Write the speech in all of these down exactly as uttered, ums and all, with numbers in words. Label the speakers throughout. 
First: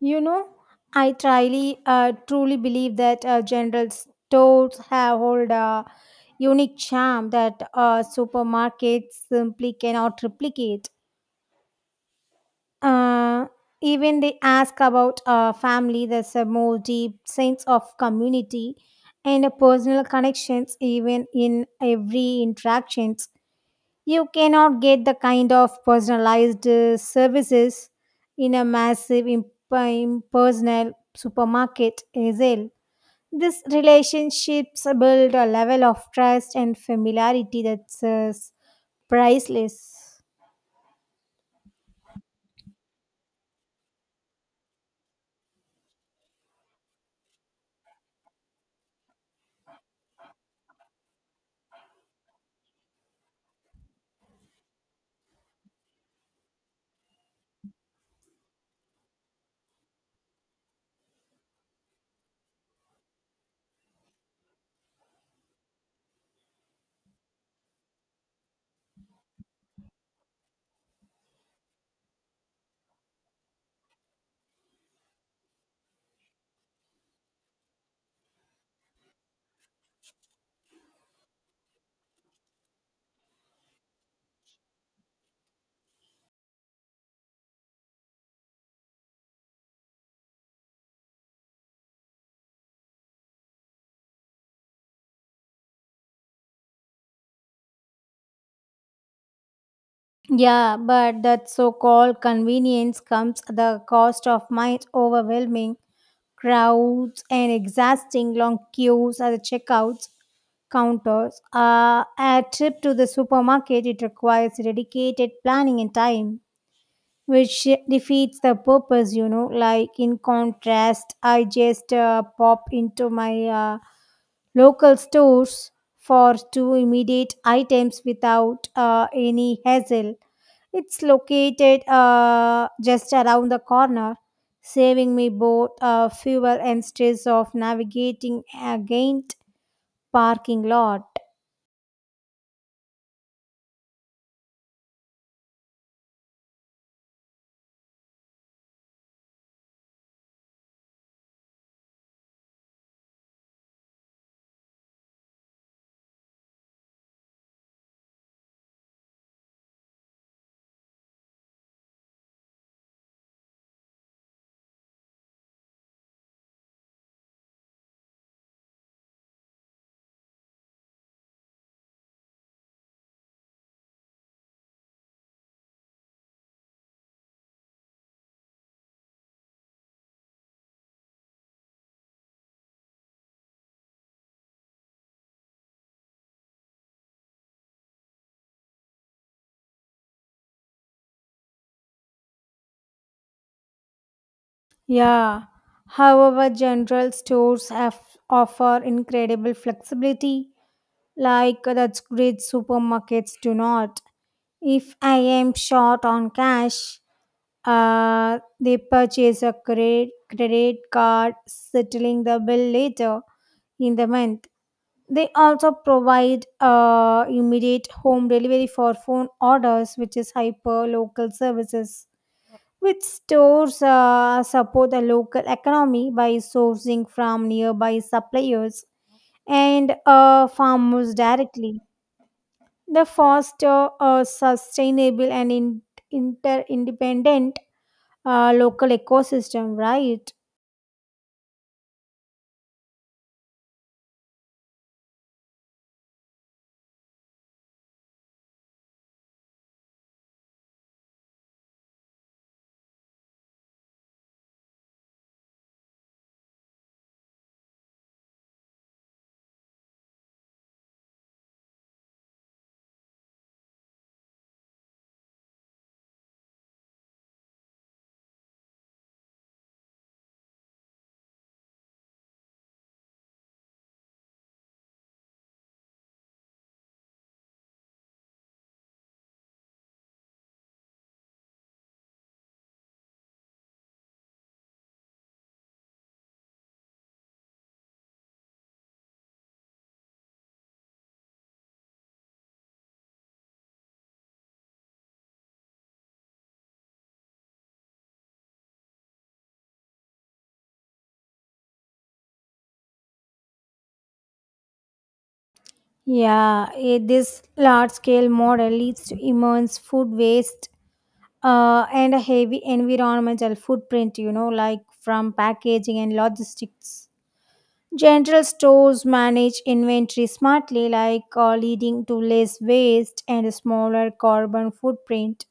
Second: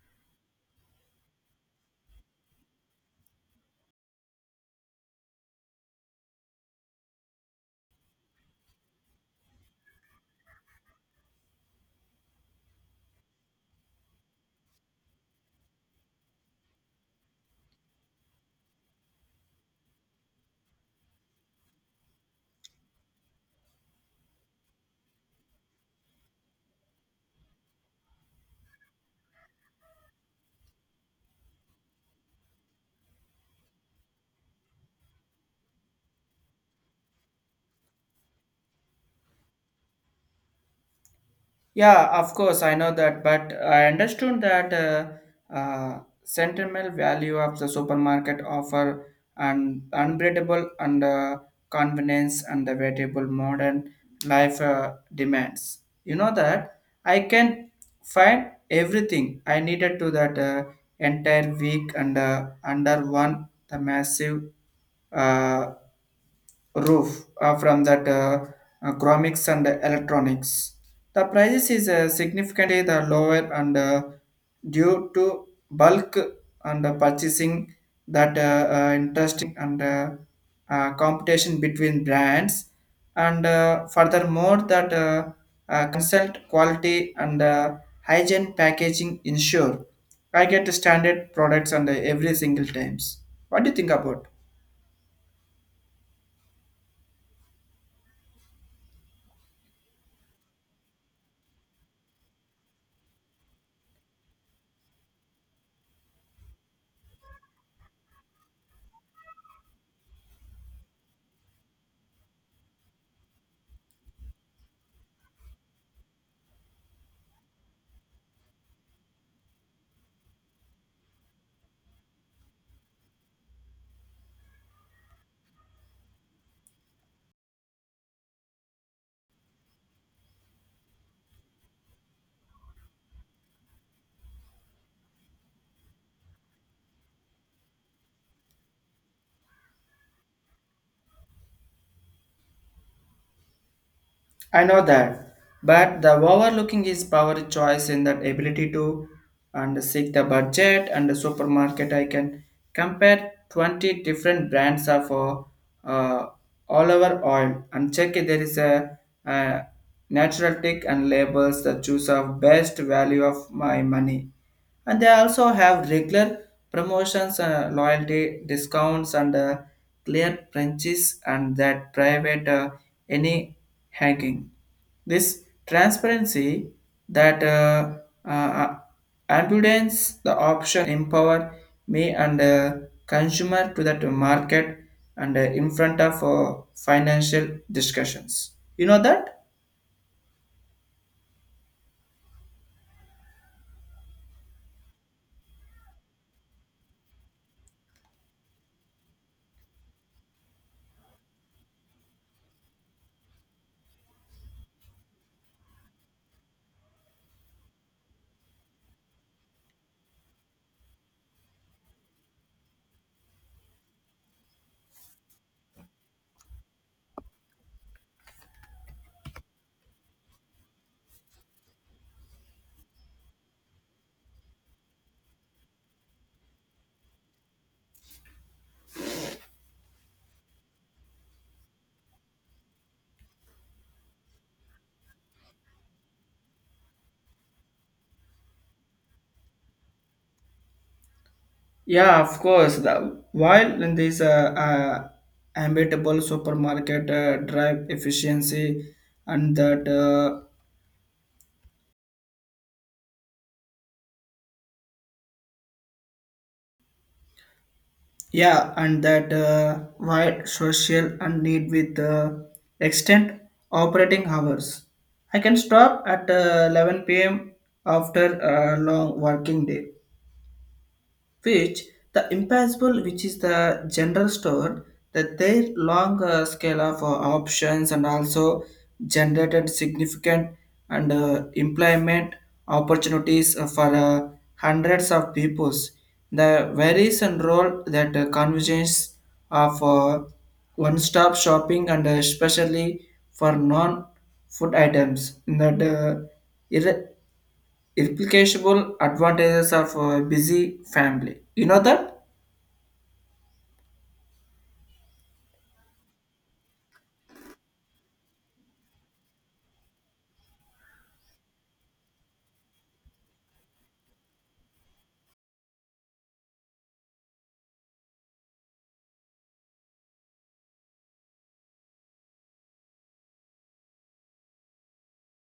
Speaker 1: You know, I truly, uh, truly believe that uh, general stores have hold a unique charm that uh, supermarkets simply cannot replicate. Uh, Even they ask about uh, family, there's a more deep sense of community and a personal connections even in every interactions. You cannot get the kind of personalized uh, services in a massive imp- impersonal supermarket sale. These relationships build a level of trust and familiarity that's uh, priceless.
Speaker 2: Yeah, of course, I know that, but I understood that uh, uh, sentimental value of the supermarket offer an unbreakable and uh, convenience and the variable modern life uh, demands. You know that I can find everything I needed to that uh, entire week and uh, under one the massive uh, roof uh, from that uh, uh, chromics and electronics. The prices is uh, significantly the lower and uh, due to bulk and uh, purchasing that uh, uh, interesting and uh, uh, competition between brands and uh, furthermore that uh, uh, consult quality and uh, hygiene packaging ensure I get standard products and uh, every single times. What do you think about?
Speaker 1: Yeah, but that so called convenience comes at the cost of mind overwhelming crowds and exhausting long queues at the checkouts counters. Uh, a trip to the supermarket it requires dedicated planning and time, which defeats the purpose. You know, like, in contrast, I just uh, pop into my. Uh, local stores for two immediate items without uh, any hassle. It's located uh, just around the corner, saving me both uh, fuel and stress of navigating against parking lot.
Speaker 2: I know that, but the overlooking is power choice in that ability to and seek the budget and the supermarket. I can compare twenty different brands of uh, uh, olive oil and check if there is a, uh natural tick and labels that choose of best value of my money. And they also have regular promotions, uh, loyalty discounts, and uh, clear branches and that private uh, any hanging. This transparency that uh, uh, abundance the option empower me and uh, consumer to that market and uh, in front of uh, financial discussions. You know that?
Speaker 1: Yeah. However, general stores have offer incredible flexibility. Like that's great supermarkets do not. If I am short on cash, uh, they purchase a credit, credit card, settling the bill later in the month. They also provide uh, immediate home delivery for phone orders, which is hyper local services. Which stores uh, support the local economy by sourcing from nearby suppliers and uh, farmers directly the foster a sustainable and in, inter independent uh, local ecosystem, right?
Speaker 2: Yeah, of course. The, while in this uh, uh, habitable supermarket uh, drive efficiency and that. Uh, Yeah, and that uh, wide social and need with uh, extent operating hours. I can stop at uh, eleven p m after a long working day which the impassable which is the general store that their long uh, scale of uh, options and also generated significant and uh, employment opportunities uh, for uh, hundreds of peoples the varies and role that uh, convergence of uh, one-stop shopping and uh, especially for non-food items in that uh, irre- Irreplaceable advantages of a busy family. You know that?
Speaker 1: Yeah. Eh, this large scale model leads to immense food waste uh, and a heavy environmental footprint, you know, like from packaging and logistics general stores manage inventory smartly, like uh, leading to less waste and a smaller carbon footprint.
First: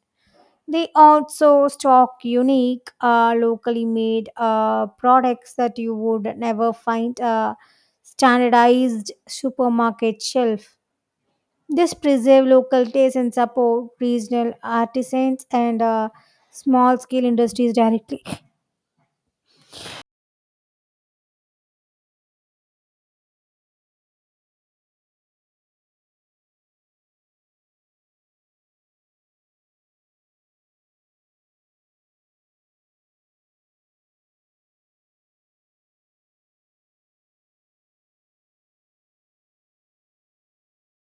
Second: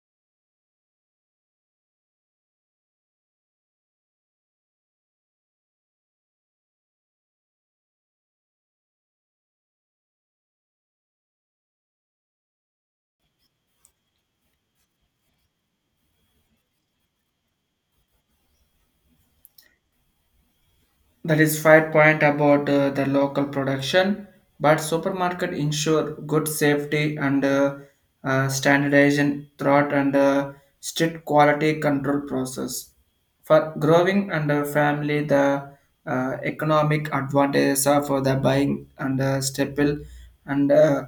Speaker 1: They also stock unique, uh, locally made uh, products that you would never find a standardized supermarket shelf. This preserve local taste and support regional artisans and uh, small scale industries directly.
Speaker 2: That is five point about uh, the local production, but supermarket ensure good safety and uh, uh, standardization throughout and uh, strict quality control process. For growing under family, the uh, economic advantages of uh, the buying and uh, staple and uh,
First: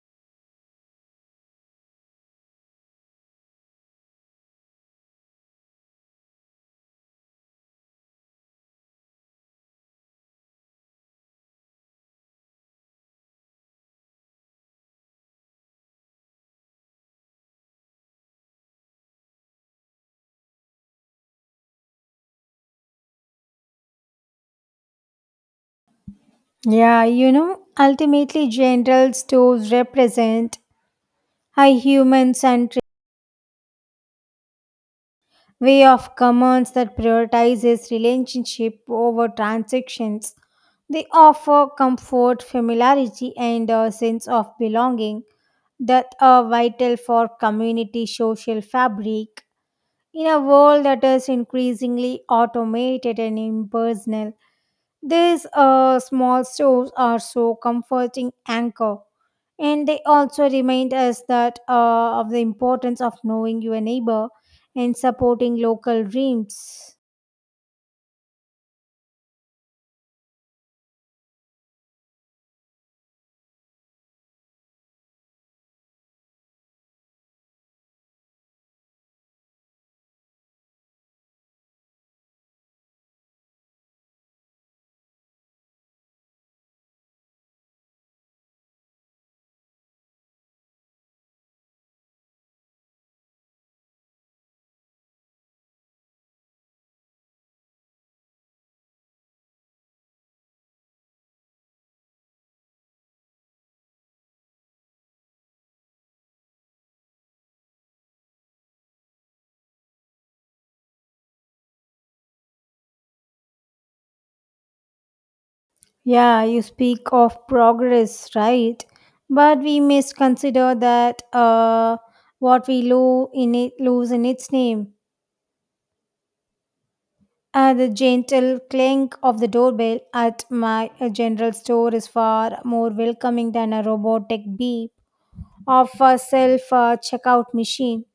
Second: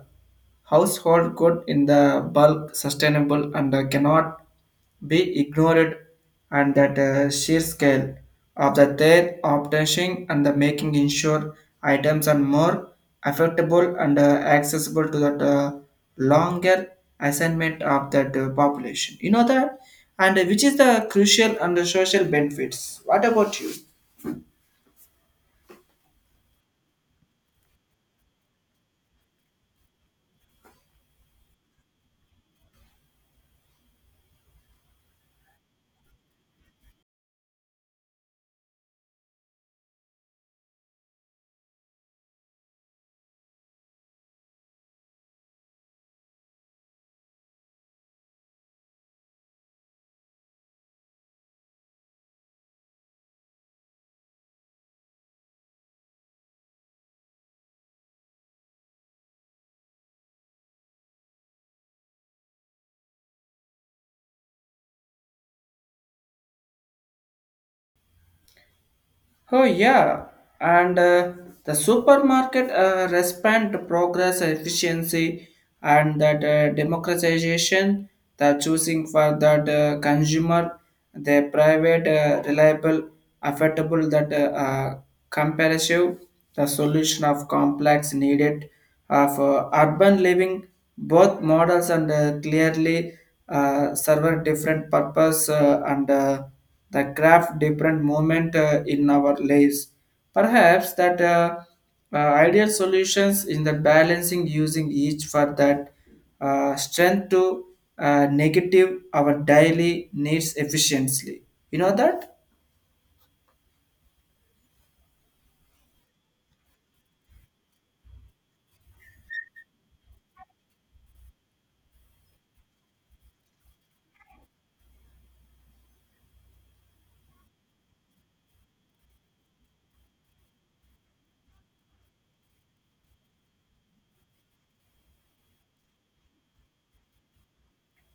Speaker 2: household good in the bulk sustainable and uh, cannot be ignored and that uh, sheer scale of the their obtaining and the making ensure items are more affordable and uh, accessible to that uh, longer assignment of that uh, population. You know that? And uh, which is the crucial and the social benefits. What about you?
Speaker 1: Yeah, you know, ultimately, general stores represent a human centered way of commerce that prioritizes relationship over transactions. They offer comfort, familiarity, and a sense of belonging that are vital for community social fabric. In a world that is increasingly automated and impersonal, these uh, small stores are so comforting anchor, and they also remind us that uh, of the importance of knowing your neighbor and supporting local dreams.
Speaker 2: Oh yeah, and uh, the supermarket uh, respond to progress, efficiency, and that uh, democratization. The choosing for that uh, consumer, the private, uh, reliable, affordable, that uh, uh, comparative, the solution of complex needed of uh, urban living both models and uh, clearly uh, serve different purpose uh, and uh, the craft different moment uh, in our lives perhaps that uh, uh, ideal solutions in the balancing using each for that uh, strength to uh, negative our daily needs efficiently. You know that?
Speaker 1: Yeah, you speak of progress, right? But we must consider that uh, what we lo- in it, lose in its name. Uh, the gentle clink of the doorbell at my uh, general store is far more welcoming than a robotic beep of a self uh, checkout machine.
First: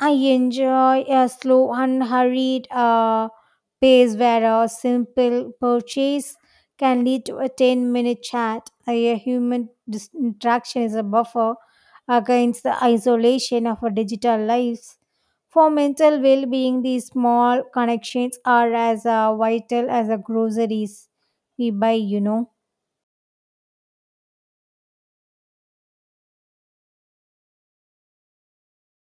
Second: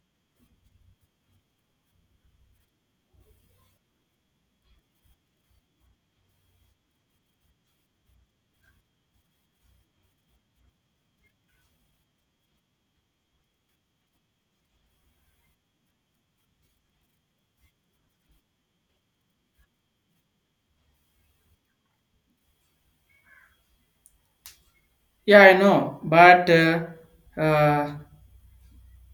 Speaker 1: I enjoy a slow, unhurried uh, pace where a simple purchase can lead to a ten minute chat. A human dis- interaction is a buffer against the isolation of our digital lives. For mental well being, these small connections are as uh, vital as the groceries we buy, you know.
Speaker 2: Yeah, I know, but uh, uh,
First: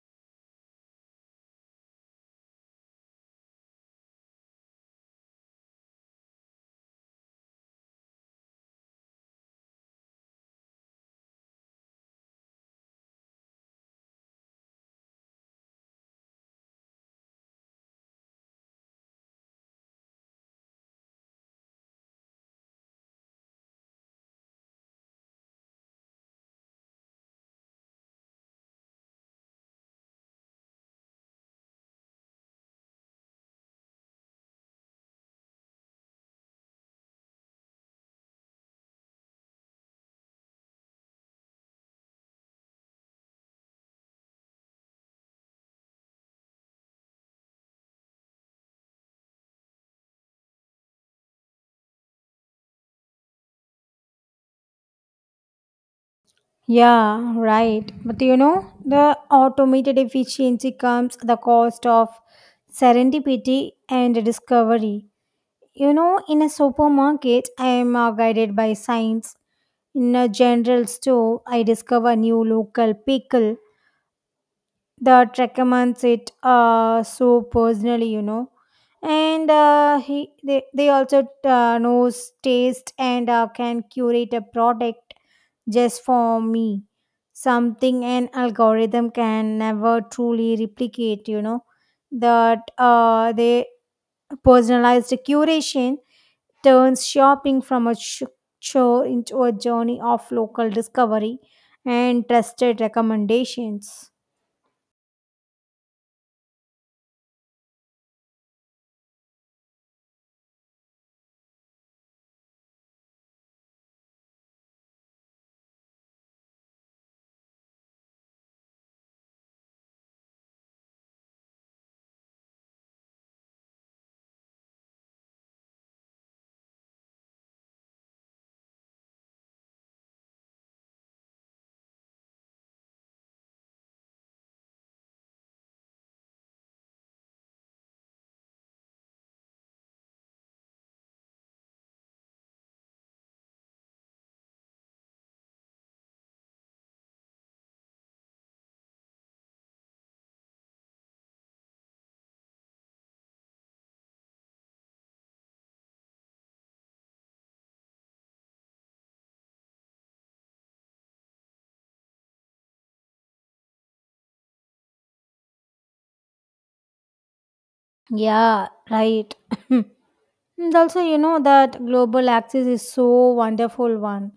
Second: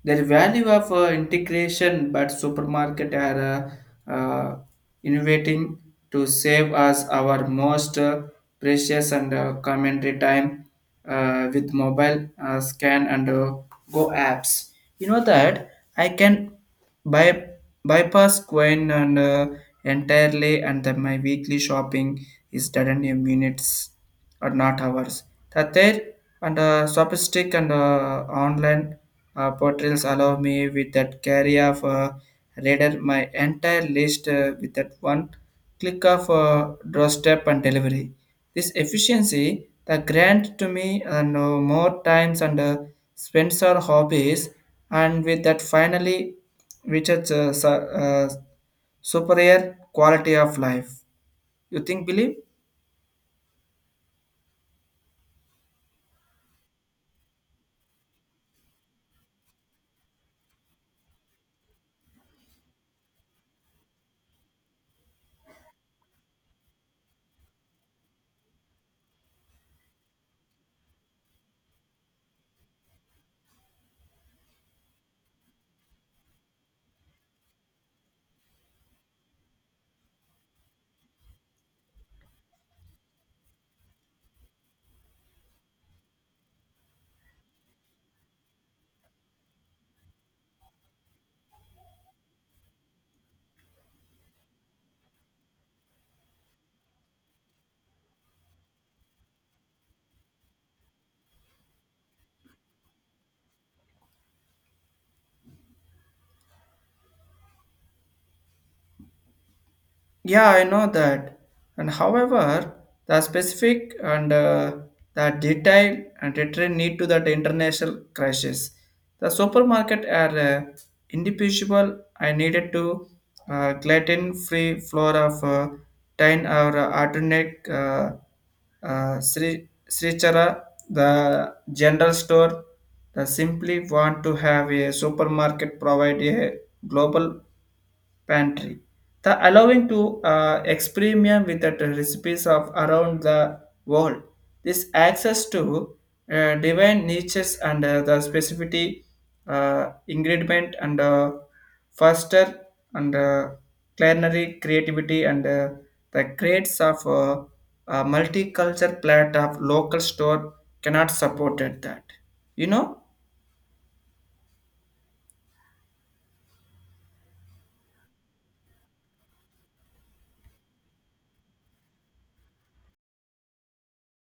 Speaker 2: the value of uh, integration, but supermarket are uh, uh, innovating to save us our most uh, precious and uh, commentary time uh, with mobile uh, scan and uh, go apps. You know that I can buy bypass coin and uh, entirely, and then my weekly shopping is done in minutes or not hours that there, and uh, sophistic and uh, online uh, portals allow me with that carry of uh, radar my entire list uh, with that one click of uh, doorstep and delivery. This efficiency, the grant to me and uh, no more times and uh, spends our hobbies, and with that finally reaches uh, su- uh, superior quality of life. You think, believe?
Speaker 1: Yeah, right. But you know, the automated efficiency comes at the cost of serendipity and discovery. You know, in a supermarket, I am uh, guided by science. In a general store, I discover new local pickle. The recommends it uh, so personally, you know. And uh, he, they, they also uh, knows taste and uh, can curate a product just for me, something an algorithm can never truly replicate, you know that uh, the personalized curation turns shopping from a sh- chore into a journey of local discovery and trusted recommendations.
Speaker 2: Yeah, I know that. And however, the specific and uh, the detail and detail need to that international crisis. The supermarket are uh, individual. I needed to uh, gluten-free flour of uh, tin or uh, alternate uh, uh, Sri Srichara, the general store, the simply want to have a supermarket provide a global pantry. The allowing to uh, experiment with the recipes of around the world. This access to uh, divine niches and uh, the specificity uh, ingredient and uh, foster and uh, culinary creativity and uh, the grades of uh, a multicultural plate of local store cannot support that. You know?
Speaker 1: Yeah, right. And also, you know that global access is so wonderful one,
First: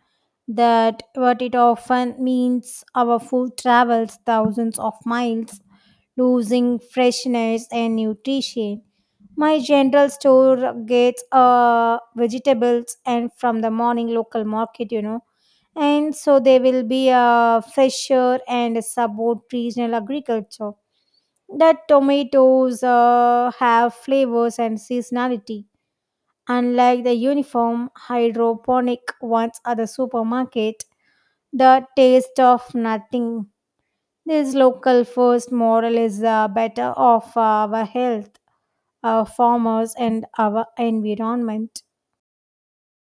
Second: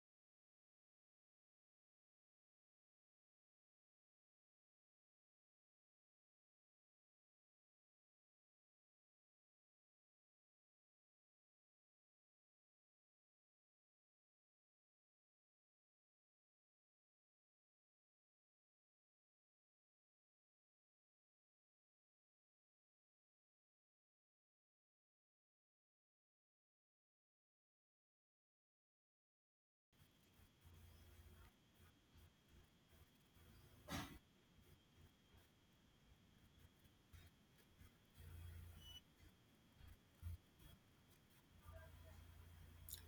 Speaker 1: that what it often means our food travels thousands of miles, losing freshness and nutrition. My general store gets uh, vegetables and from the morning local market, you know, and so they will be uh, fresher and support regional agriculture. That tomatoes uh, have flavors and seasonality unlike the uniform hydroponic ones at the supermarket, the taste of nothing. This local first model is uh, better of our health, our farmers, and our environment.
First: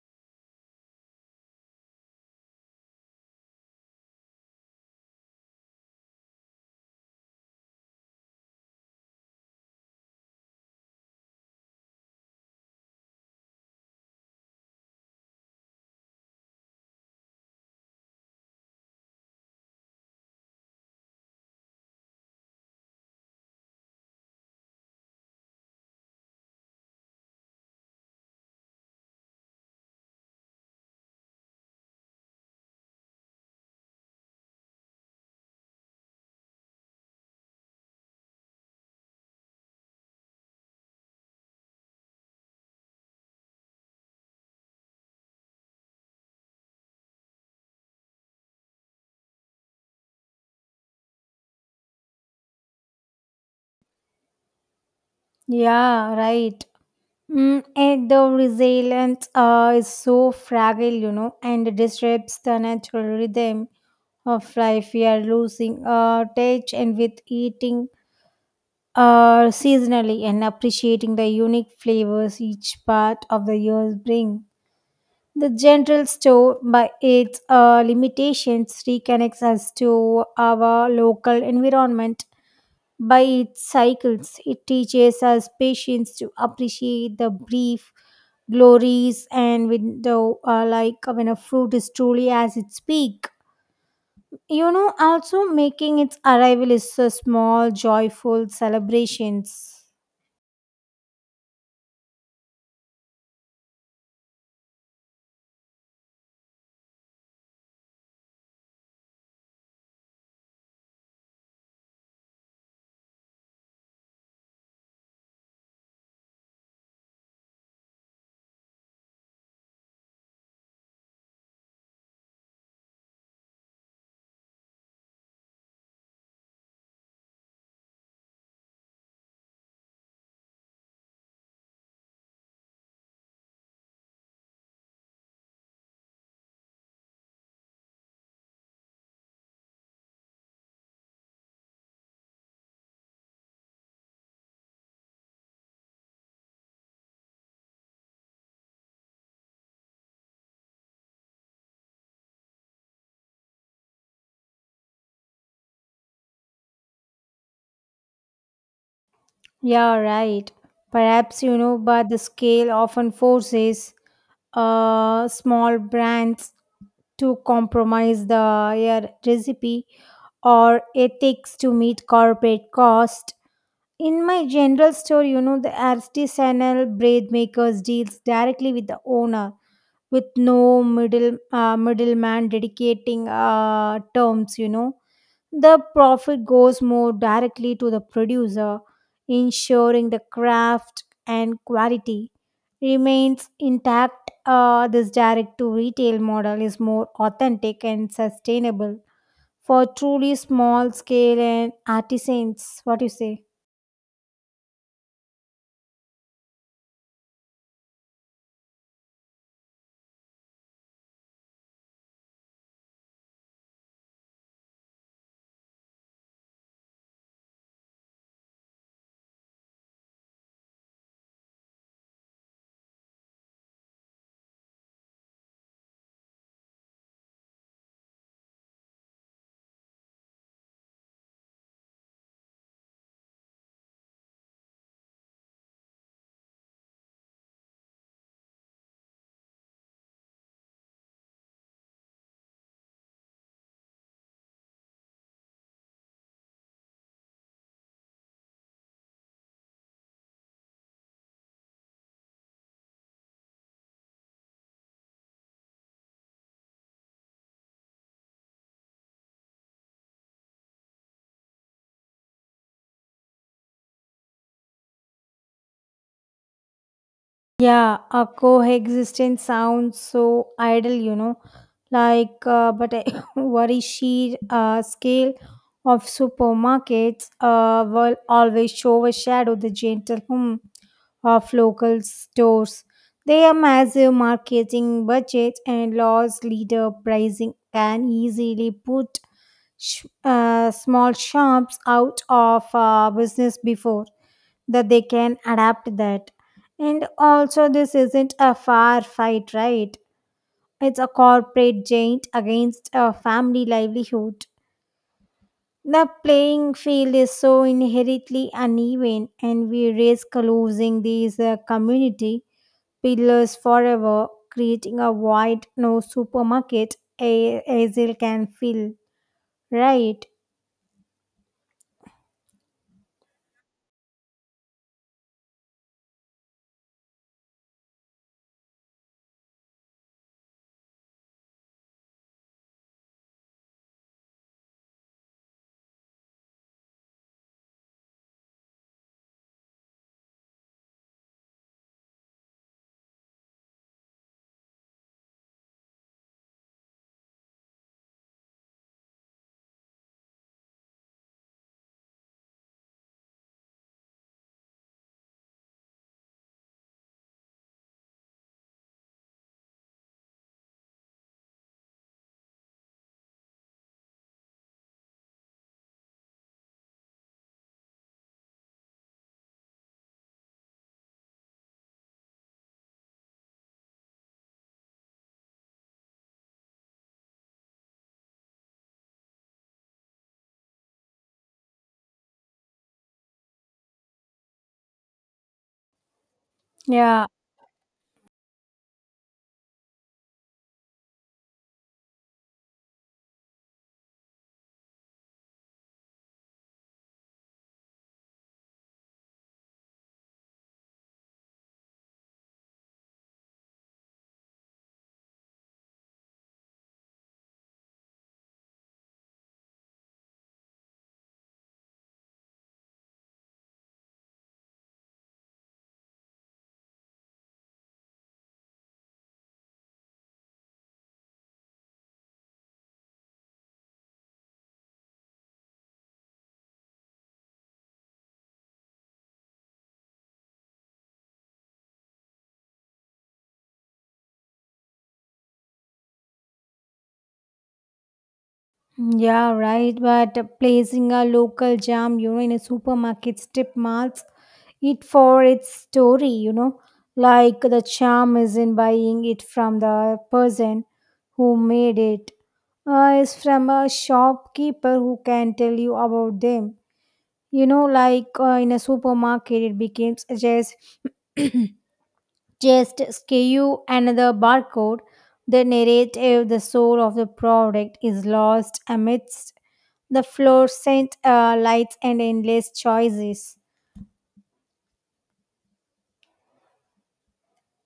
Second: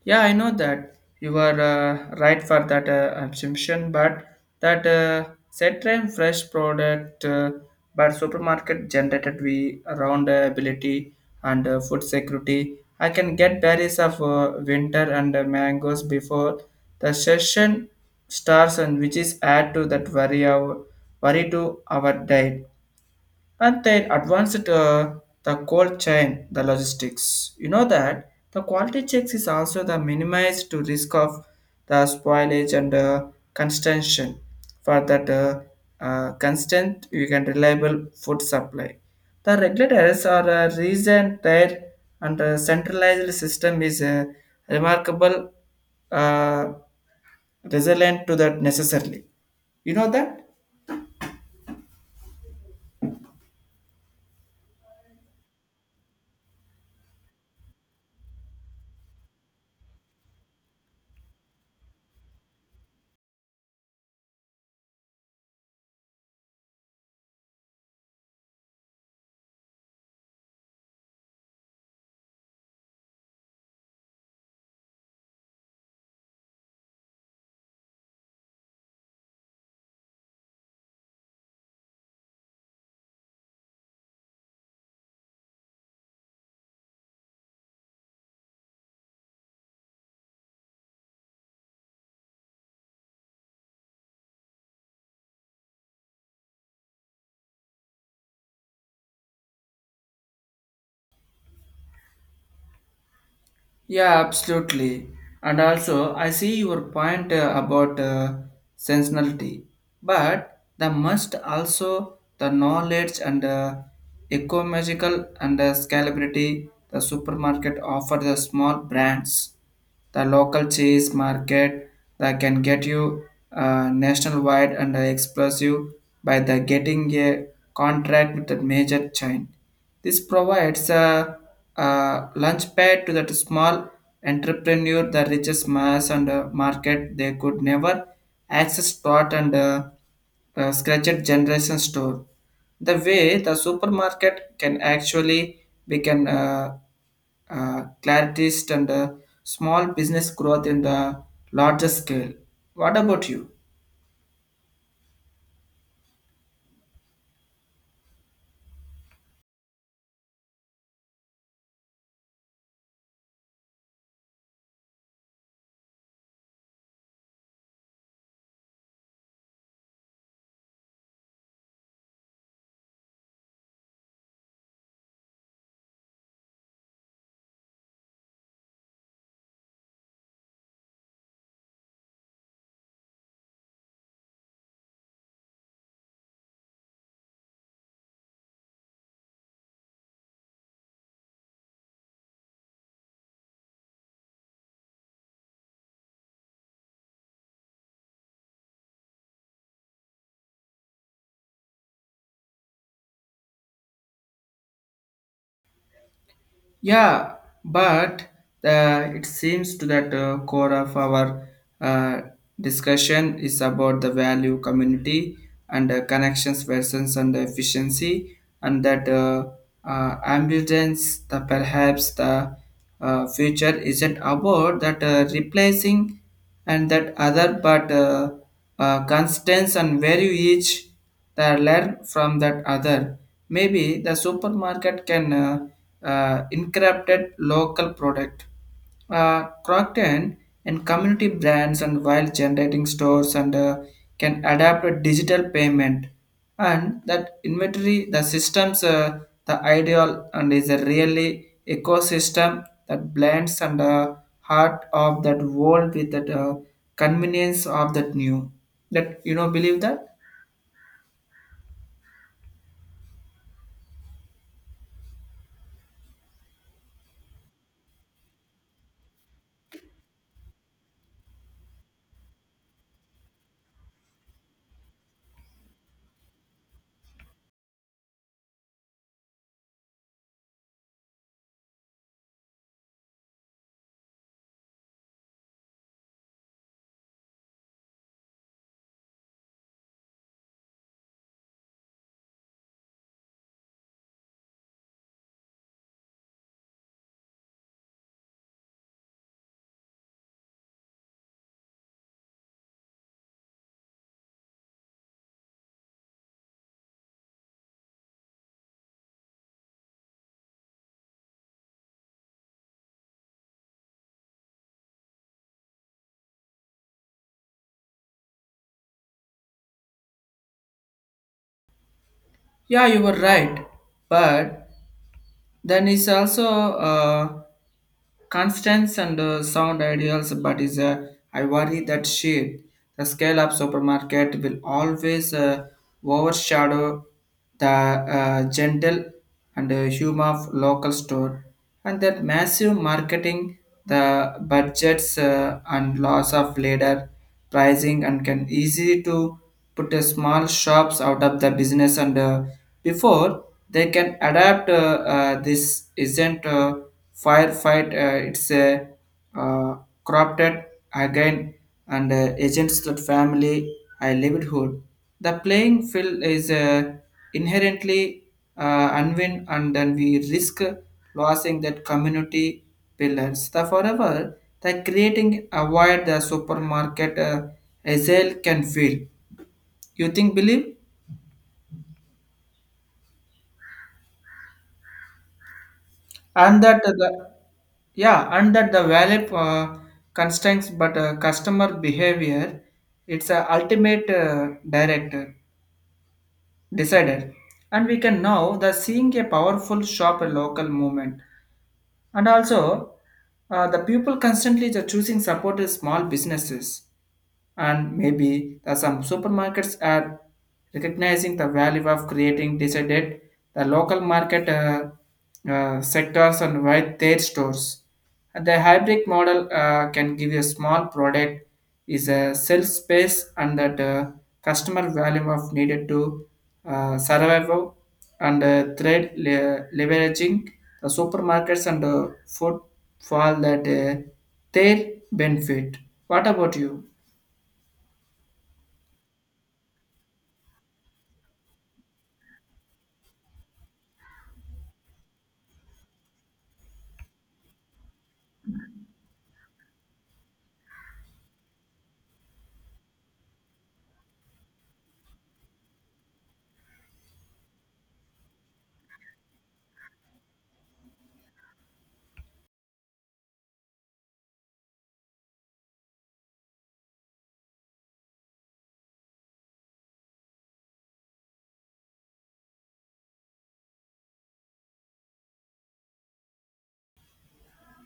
Speaker 2: Yeah, I know that you are uh, right for that uh, assumption, but that uh, set time fresh product, uh, but supermarket generated we around uh, ability and uh, food security. I can get berries of uh, winter and uh, mangoes before the session starts, and which is add to that worry our worry to our diet, and then advanced uh, the cold chain, the logistics. You know that the quality checks is also the minimized to risk of the spoilage and uh, consumption. For that uh, uh, constant, you can reliable food supply. The regulators are a reason there, and the centralized system is uh, remarkable uh, resilient to that necessarily. You know that?
Speaker 1: Yeah, right. Mm, and the resilience uh, is so fragile, you know, and disrupts the natural rhythm of life. We are losing uh, touch and with eating uh, seasonally and appreciating the unique flavors each part of the year bring. The general store, by its uh, limitations, reconnects us to our local environment. By its cycles, it teaches us patience to appreciate the brief glories and window, uh, like when a fruit is truly as its peak. You know, also making its arrival is a small, joyful celebrations.
Speaker 2: Yeah, absolutely. And also, I see your point uh, about uh, sensationality, but the must also the knowledge and uh, ecomagical and uh, scalability the supermarket offer the small brands the local cheese market that can get you uh, nationwide and explosive by the getting a contract with a major chain. This provides a, a launchpad to that small entrepreneur the richest mass and uh, market they could never access thought and uh, uh, scratched generation store. The way the supermarket can actually become uh, uh, clarities and uh, small business growth in the larger scale. What about you?
Speaker 1: Yeah, right. Perhaps, you know, but the scale often forces uh, small brands to compromise the, yeah, recipe or ethics to meet corporate cost. In my general store, you know, the artisanal bread makers deals directly with the owner with no middle uh, middleman dedicating uh, terms, you know. The profit goes more directly to the producer, ensuring the craft and quality remains intact. Uh, this direct to retail model is more authentic and sustainable for truly small scale and artisans. What do you say?
Speaker 2: Yeah, but the, it seems to that uh, core of our uh, discussion is about the value community and uh, connections versus and the efficiency and that uh, uh, ambulance the perhaps the uh, future isn't about that uh, replacing and that other but uh, uh, constants and value each they learn from that other. Maybe the supermarket can uh, uh, incorporate local product, uh, Crockton and community brands, and while generating stores and uh, can adapt a digital payment and that inventory the systems, uh, the ideal and is a really ecosystem that blends and uh, heart of that world with that uh, convenience of that new. That you know believe that?
Speaker 1: Yeah, a coexistence sounds so ideal, you know. Like, uh, but I worry sheer uh, scale of supermarkets uh, will always overshadow the gentle hum of local stores. Their massive marketing budget and laws leader pricing can easily put sh- uh, small shops out of uh, business before that they can adapt that. And also this isn't a fair fight, right? It's a corporate giant against a family livelihood. The playing field is so inherently uneven and we risk losing these uh, community pillars forever, creating a void no supermarket a- Hazel can fill, right?
Speaker 2: Yeah, you were right. But then it's also uh, constants and uh, sound ideals. But is uh, I worry that shit, the scale up supermarket will always uh, overshadow the uh, gentle and uh, humor of local store, and that massive marketing, the budgets uh, and loss of leader pricing and can easy to put a small shops out of the business and uh, before they can adapt. Uh, uh, this isn't a firefight, uh, it's a uh, corrupted again and uh, agents that family I livelihood. The playing field is uh, inherently uh, unwin, and then we risk losing that community pillars. The forever, the creating avoid the supermarket uh, Hazel can feel. You think believe? And that
Speaker 1: Yeah.
Speaker 2: the yeah, and that the valid uh, constraints, but uh, customer behavior, it's a ultimate uh, director decider, and we can now the seeing a powerful shop a local movement, and also uh, the people constantly the choosing support is small businesses, and maybe the some supermarkets are recognizing the value of creating decided the local market uh, uh, sectors and wide their stores. And the hybrid model uh, can give you a small product is a sales space and that uh, customer value of needed to uh, survival and uh, thread le- leveraging the supermarkets and uh, food for that uh, their benefit. What about you?
Speaker 1: Yeah, right. But placing a local jam, you know, in a supermarket strip malls, it for its story, you know, like the charm is in buying it from the person who made it. Uh, is from a shopkeeper who can tell you about them. You know, like uh, in a supermarket, it becomes just just skew another barcode. The narrative, the soul of the product is lost amidst the fluorescent uh, lights and endless choices.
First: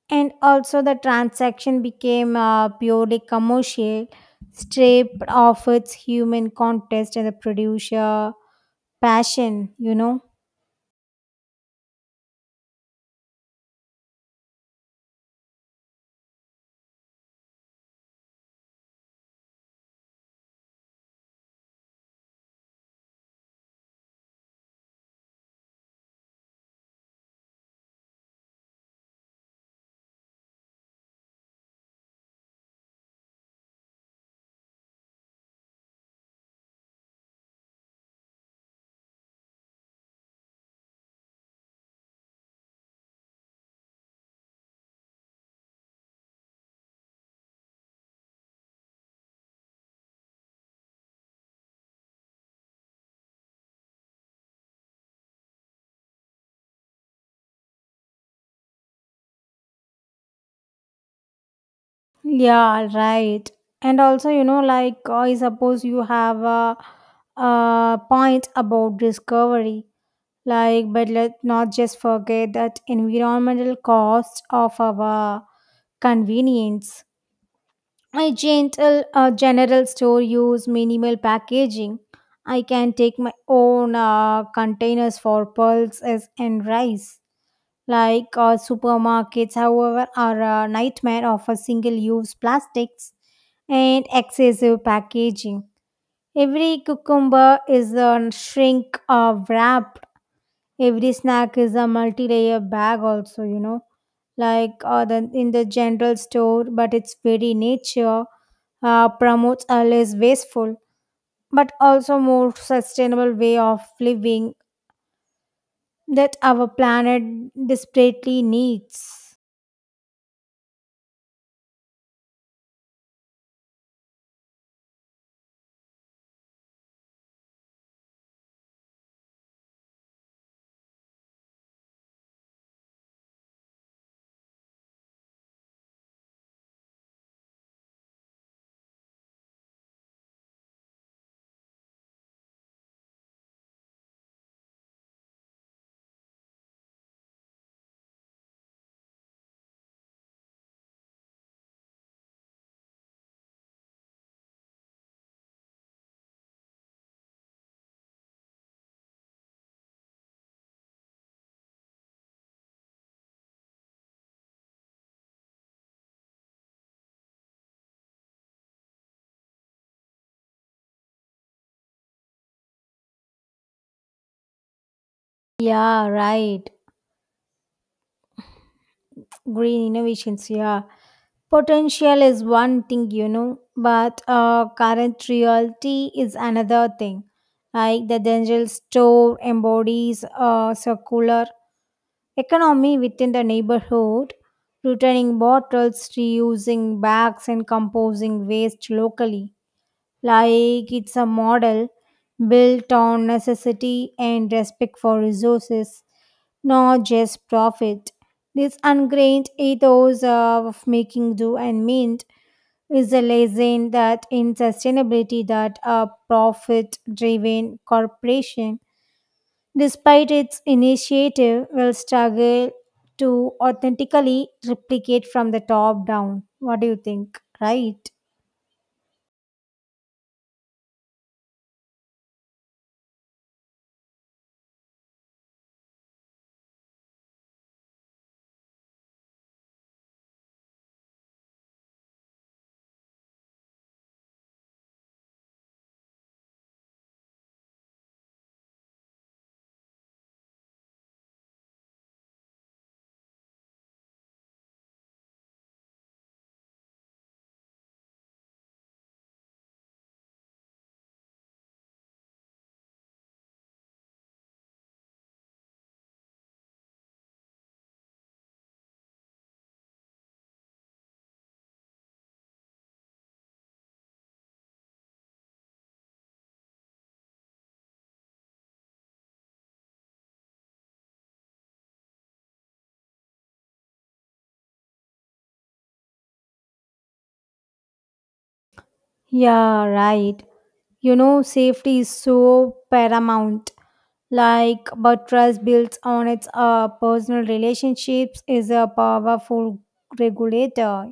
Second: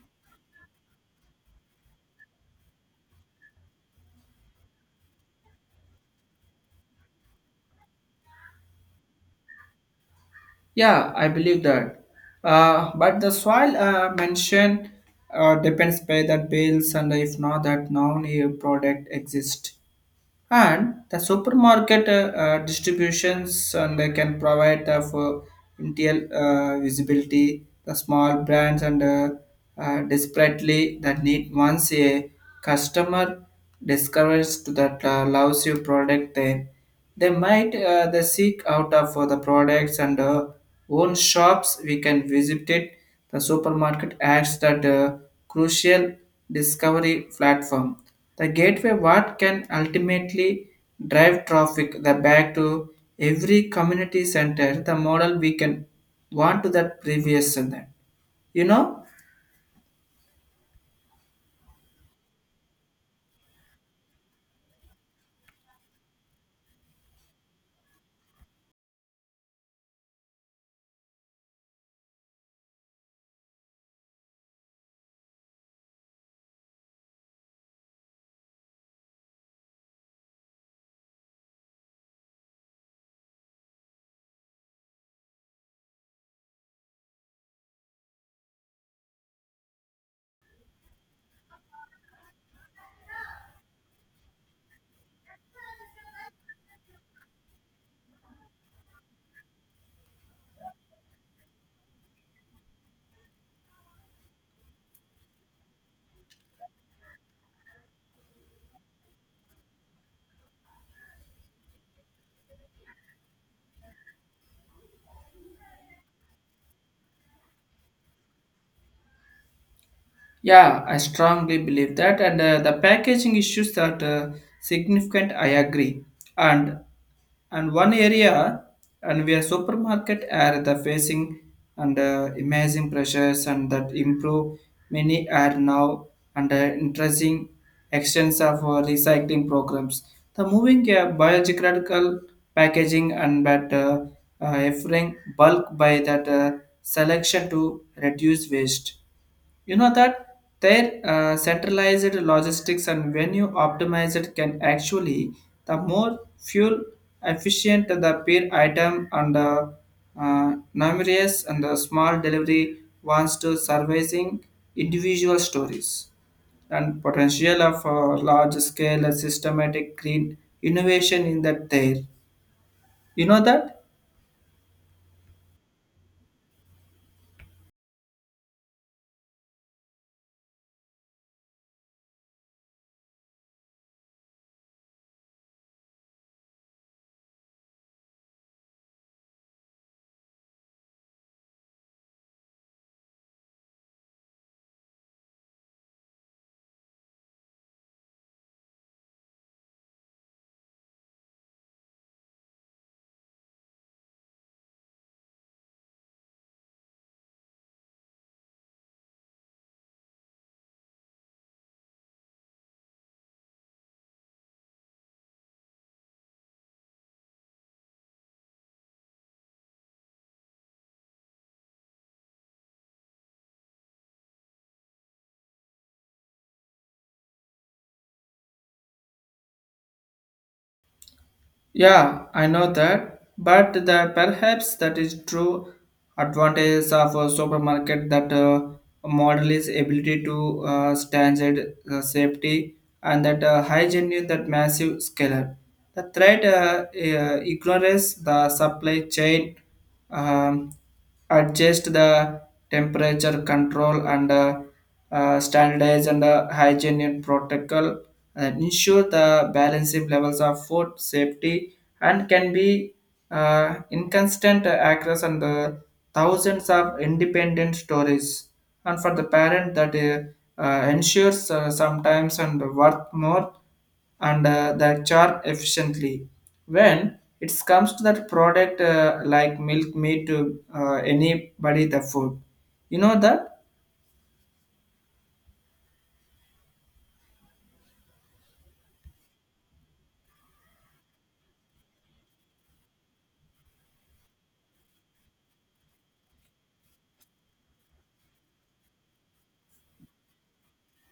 Speaker 1: And also, the transaction became uh, purely commercial, stripped of its human context and the producer passion, you know.
Speaker 2: Yeah, I believe that. Uh, but the soil uh, mentioned uh, depends by that bales, and if not that non E U product exist. And the supermarket uh, uh, distributions and they can provide the for intel uh, visibility, the small brands and uh, uh, desperately that need. Once a customer discovers to that uh, loves your product, then they might uh, they seek out of for the products and uh, own shops. We can visit it. The supermarket adds that uh, crucial discovery platform. The gateway what can ultimately drive traffic the back to every community center. The model we can want to that previous and that, you know.
Speaker 1: Yeah, right. And also, you know, like I suppose you have a, a point about discovery. Like, but let not just forget that environmental cost of our convenience. My gentle uh, general store use minimal packaging. I can take my own uh, containers for pulses and rice. Like uh, supermarkets, however, are a nightmare of a single-use plastics and excessive packaging. Every cucumber is a shrink uh, wrap. Every snack is a multi-layer bag also, you know, like uh, the, in the general store, but its very nature uh, promotes a less wasteful but also more sustainable way of living that our planet desperately needs.
Speaker 2: Yeah, I strongly believe that, and uh, the packaging issues that uh, significant I agree, and and one area, and we are supermarket are the facing and uh, imaging pressures and that improve. Many are now under interesting extents of uh, recycling programs, the moving uh, biological packaging and that uh, uh, offering bulk by that uh, selection to reduce waste. You know that their uh, centralized logistics and venue optimized can actually the more fuel efficient the per item and uh, uh, numerous and the small delivery wants to servicing individual stories, and potential of uh, large scale systematic green innovation in that there. You know that?
Speaker 1: Yeah, right. Green innovations, yeah. Potential is one thing, you know, but uh, current reality is another thing. Like the general store embodies a circular economy within the neighborhood, returning bottles, reusing bags, and composing waste locally. Like it's a model built on necessity and respect for resources, not just profit. This ingrained ethos of making do and mint is a lesson that in sustainability that a profit-driven corporation, despite its initiative, will struggle to authentically replicate from the top down. What do you think? Right?
Speaker 2: Yeah, I know that, but the perhaps that is true advantage of a supermarket that uh, model is ability to uh, standard uh, safety and that uh, hygiene that massive scaler. The threat uh, uh, ignores the supply chain, um, adjust the temperature control and uh, uh, standardize and uh, hygiene protocol and ensure the balancing levels of food safety and can be uh, inconsistent across and the thousands of independent stories, and for the parent that uh, uh, ensures uh, sometimes and worth more and uh, the char efficiently when it comes to that product uh, like milk meat to uh, anybody the food. You know that?
Speaker 1: Yeah, right. You know, safety is so paramount. Like, but trust built on its uh, personal relationships is a powerful regulator.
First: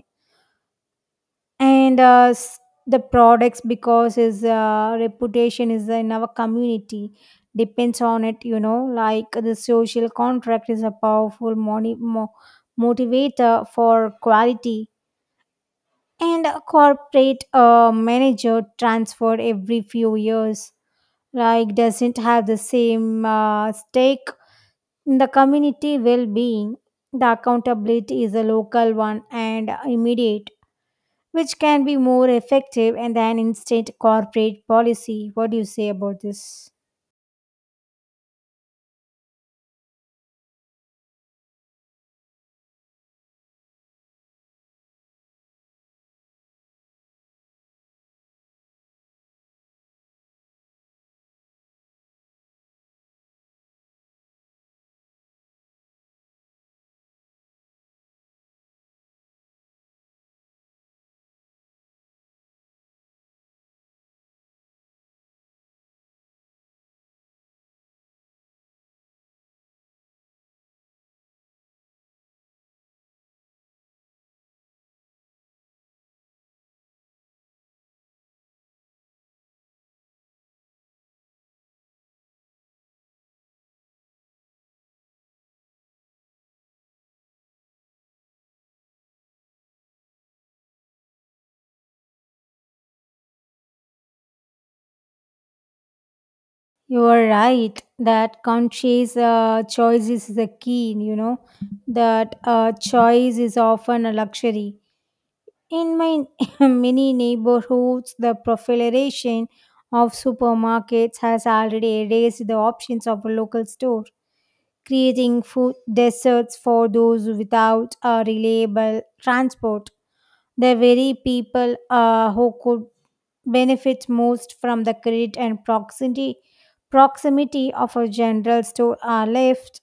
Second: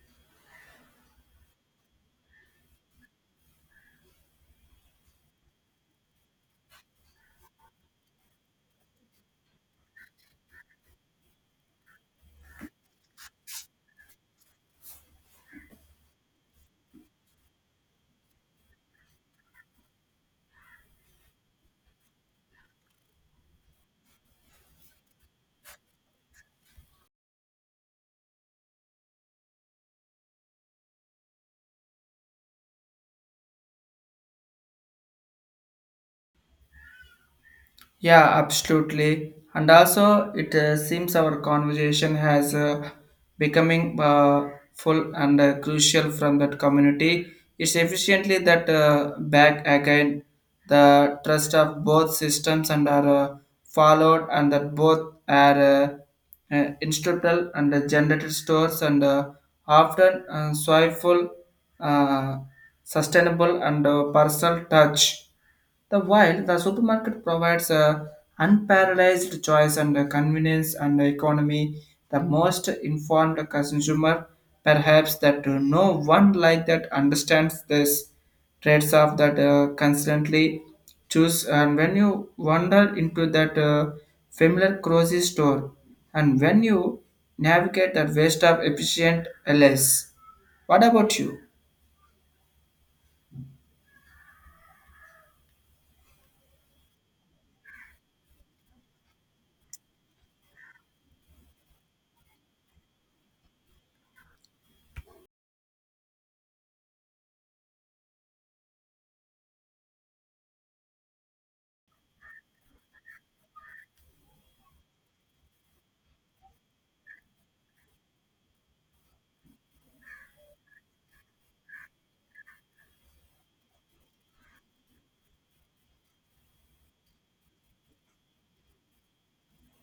Speaker 1: And uh, s- the products, because his uh, reputation is in our community, depends on it. You know, like the social contract is a powerful moni- mo- motivator for quality, and a corporate uh, manager transferred every few years like doesn't have the same uh, stake in the community well-being. The accountability is a local one and immediate, which can be more effective and than instant corporate policy. What do you say about this?
Speaker 2: Yeah, absolutely. And also, it uh, seems our conversation has uh, becoming uh, full and uh, crucial from that community. It's efficiently that uh, back again the trust of both systems and are uh, followed, and that both are uh, uh, instrumental and uh, generated stores and uh, often uh, soyful sustainable and uh, personal touch. The while the supermarket provides a unparalleled choice and uh, convenience and economy, the most informed consumer perhaps that uh, no one like that understands this trades off that uh, constantly choose, and when you wander into that uh, familiar grocery store, and when you navigate that waste of efficient L S. What about you?
Speaker 1: You are right that conscious uh, choice is the key, you know, that uh, choice is often a luxury. In my many neighborhoods, the proliferation of supermarkets has already erased the options of a local store, creating food deserts for those without a reliable transport. The very people uh, who could benefit most from the credit and proximity proximity of a general store are left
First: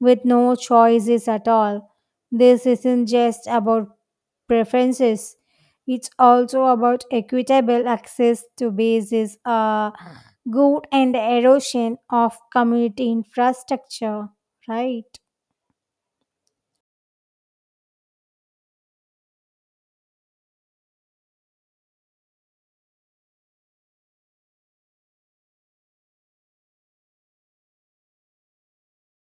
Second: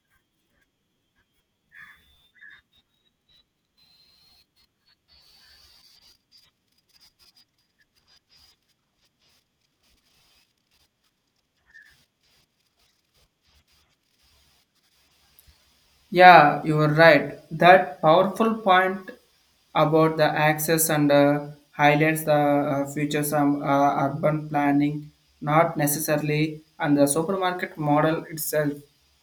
Speaker 1: with no choices at all. This isn't just about preferences, it's also about equitable access to bases, uh, good and erosion of community infrastructure, right?
Speaker 2: Yeah, you are right. That powerful point about the access and uh, highlights the uh, features of uh, urban planning, not necessarily and the supermarket model itself.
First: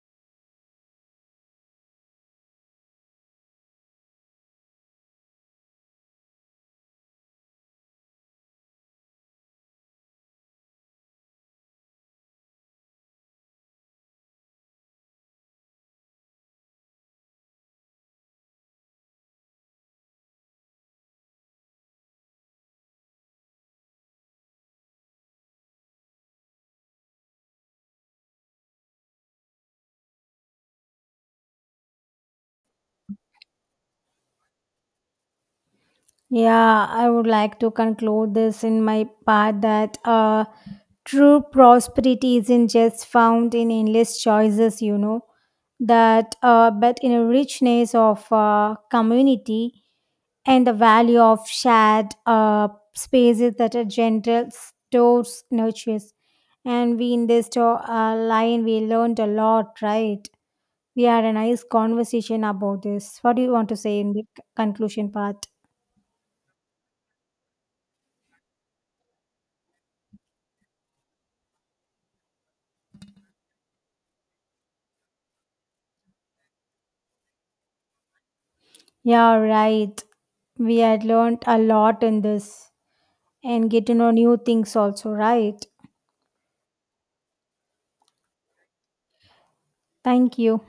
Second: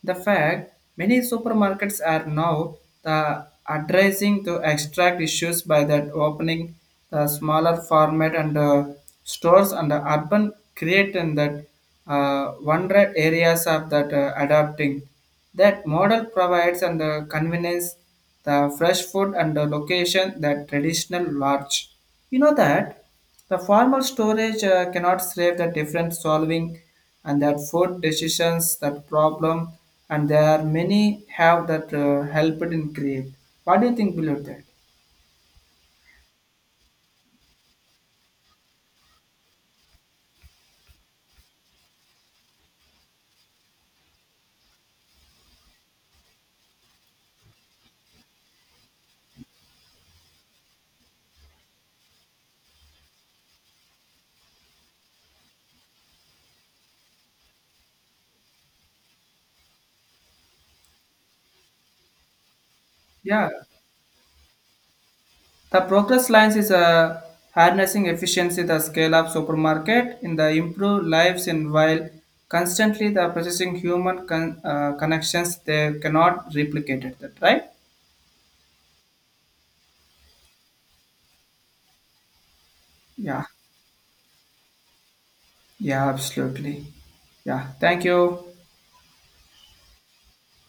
Speaker 2: The fact many supermarkets are now the addressing to extract issues by that opening the smaller format and uh, stores and the urban create and that uh, wonder areas of that uh, adapting. That model provides and the convenience, the fresh food and the location that traditional large. You know that the formal storage uh, cannot save the different solving and that food decisions, that problem, and there are many have that uh, helped in create. What do you think below that?
Speaker 1: Yeah, I would like to conclude this in my part that uh, true prosperity isn't just found in endless choices, you know, that uh, but in a richness of uh, community and the value of shared uh, spaces that are gentle stores nurtures. And we in this to- uh, line, we learned a lot, right? We had a nice conversation about this. What do
Speaker 2: Yeah.
Speaker 1: you want to say in the c- conclusion part?
Speaker 2: The Progress Lines is a harnessing efficiency the scale of supermarket in the improved lives, and while constantly the processing human con- uh, connections they cannot replicate it, that right?
Speaker 1: Yeah, right. We had learned a lot in this
Speaker 2: Yeah.
Speaker 1: and get to know new things also, right?
Speaker 2: Yeah, absolutely. Yeah, thank you.
Speaker 1: Thank you.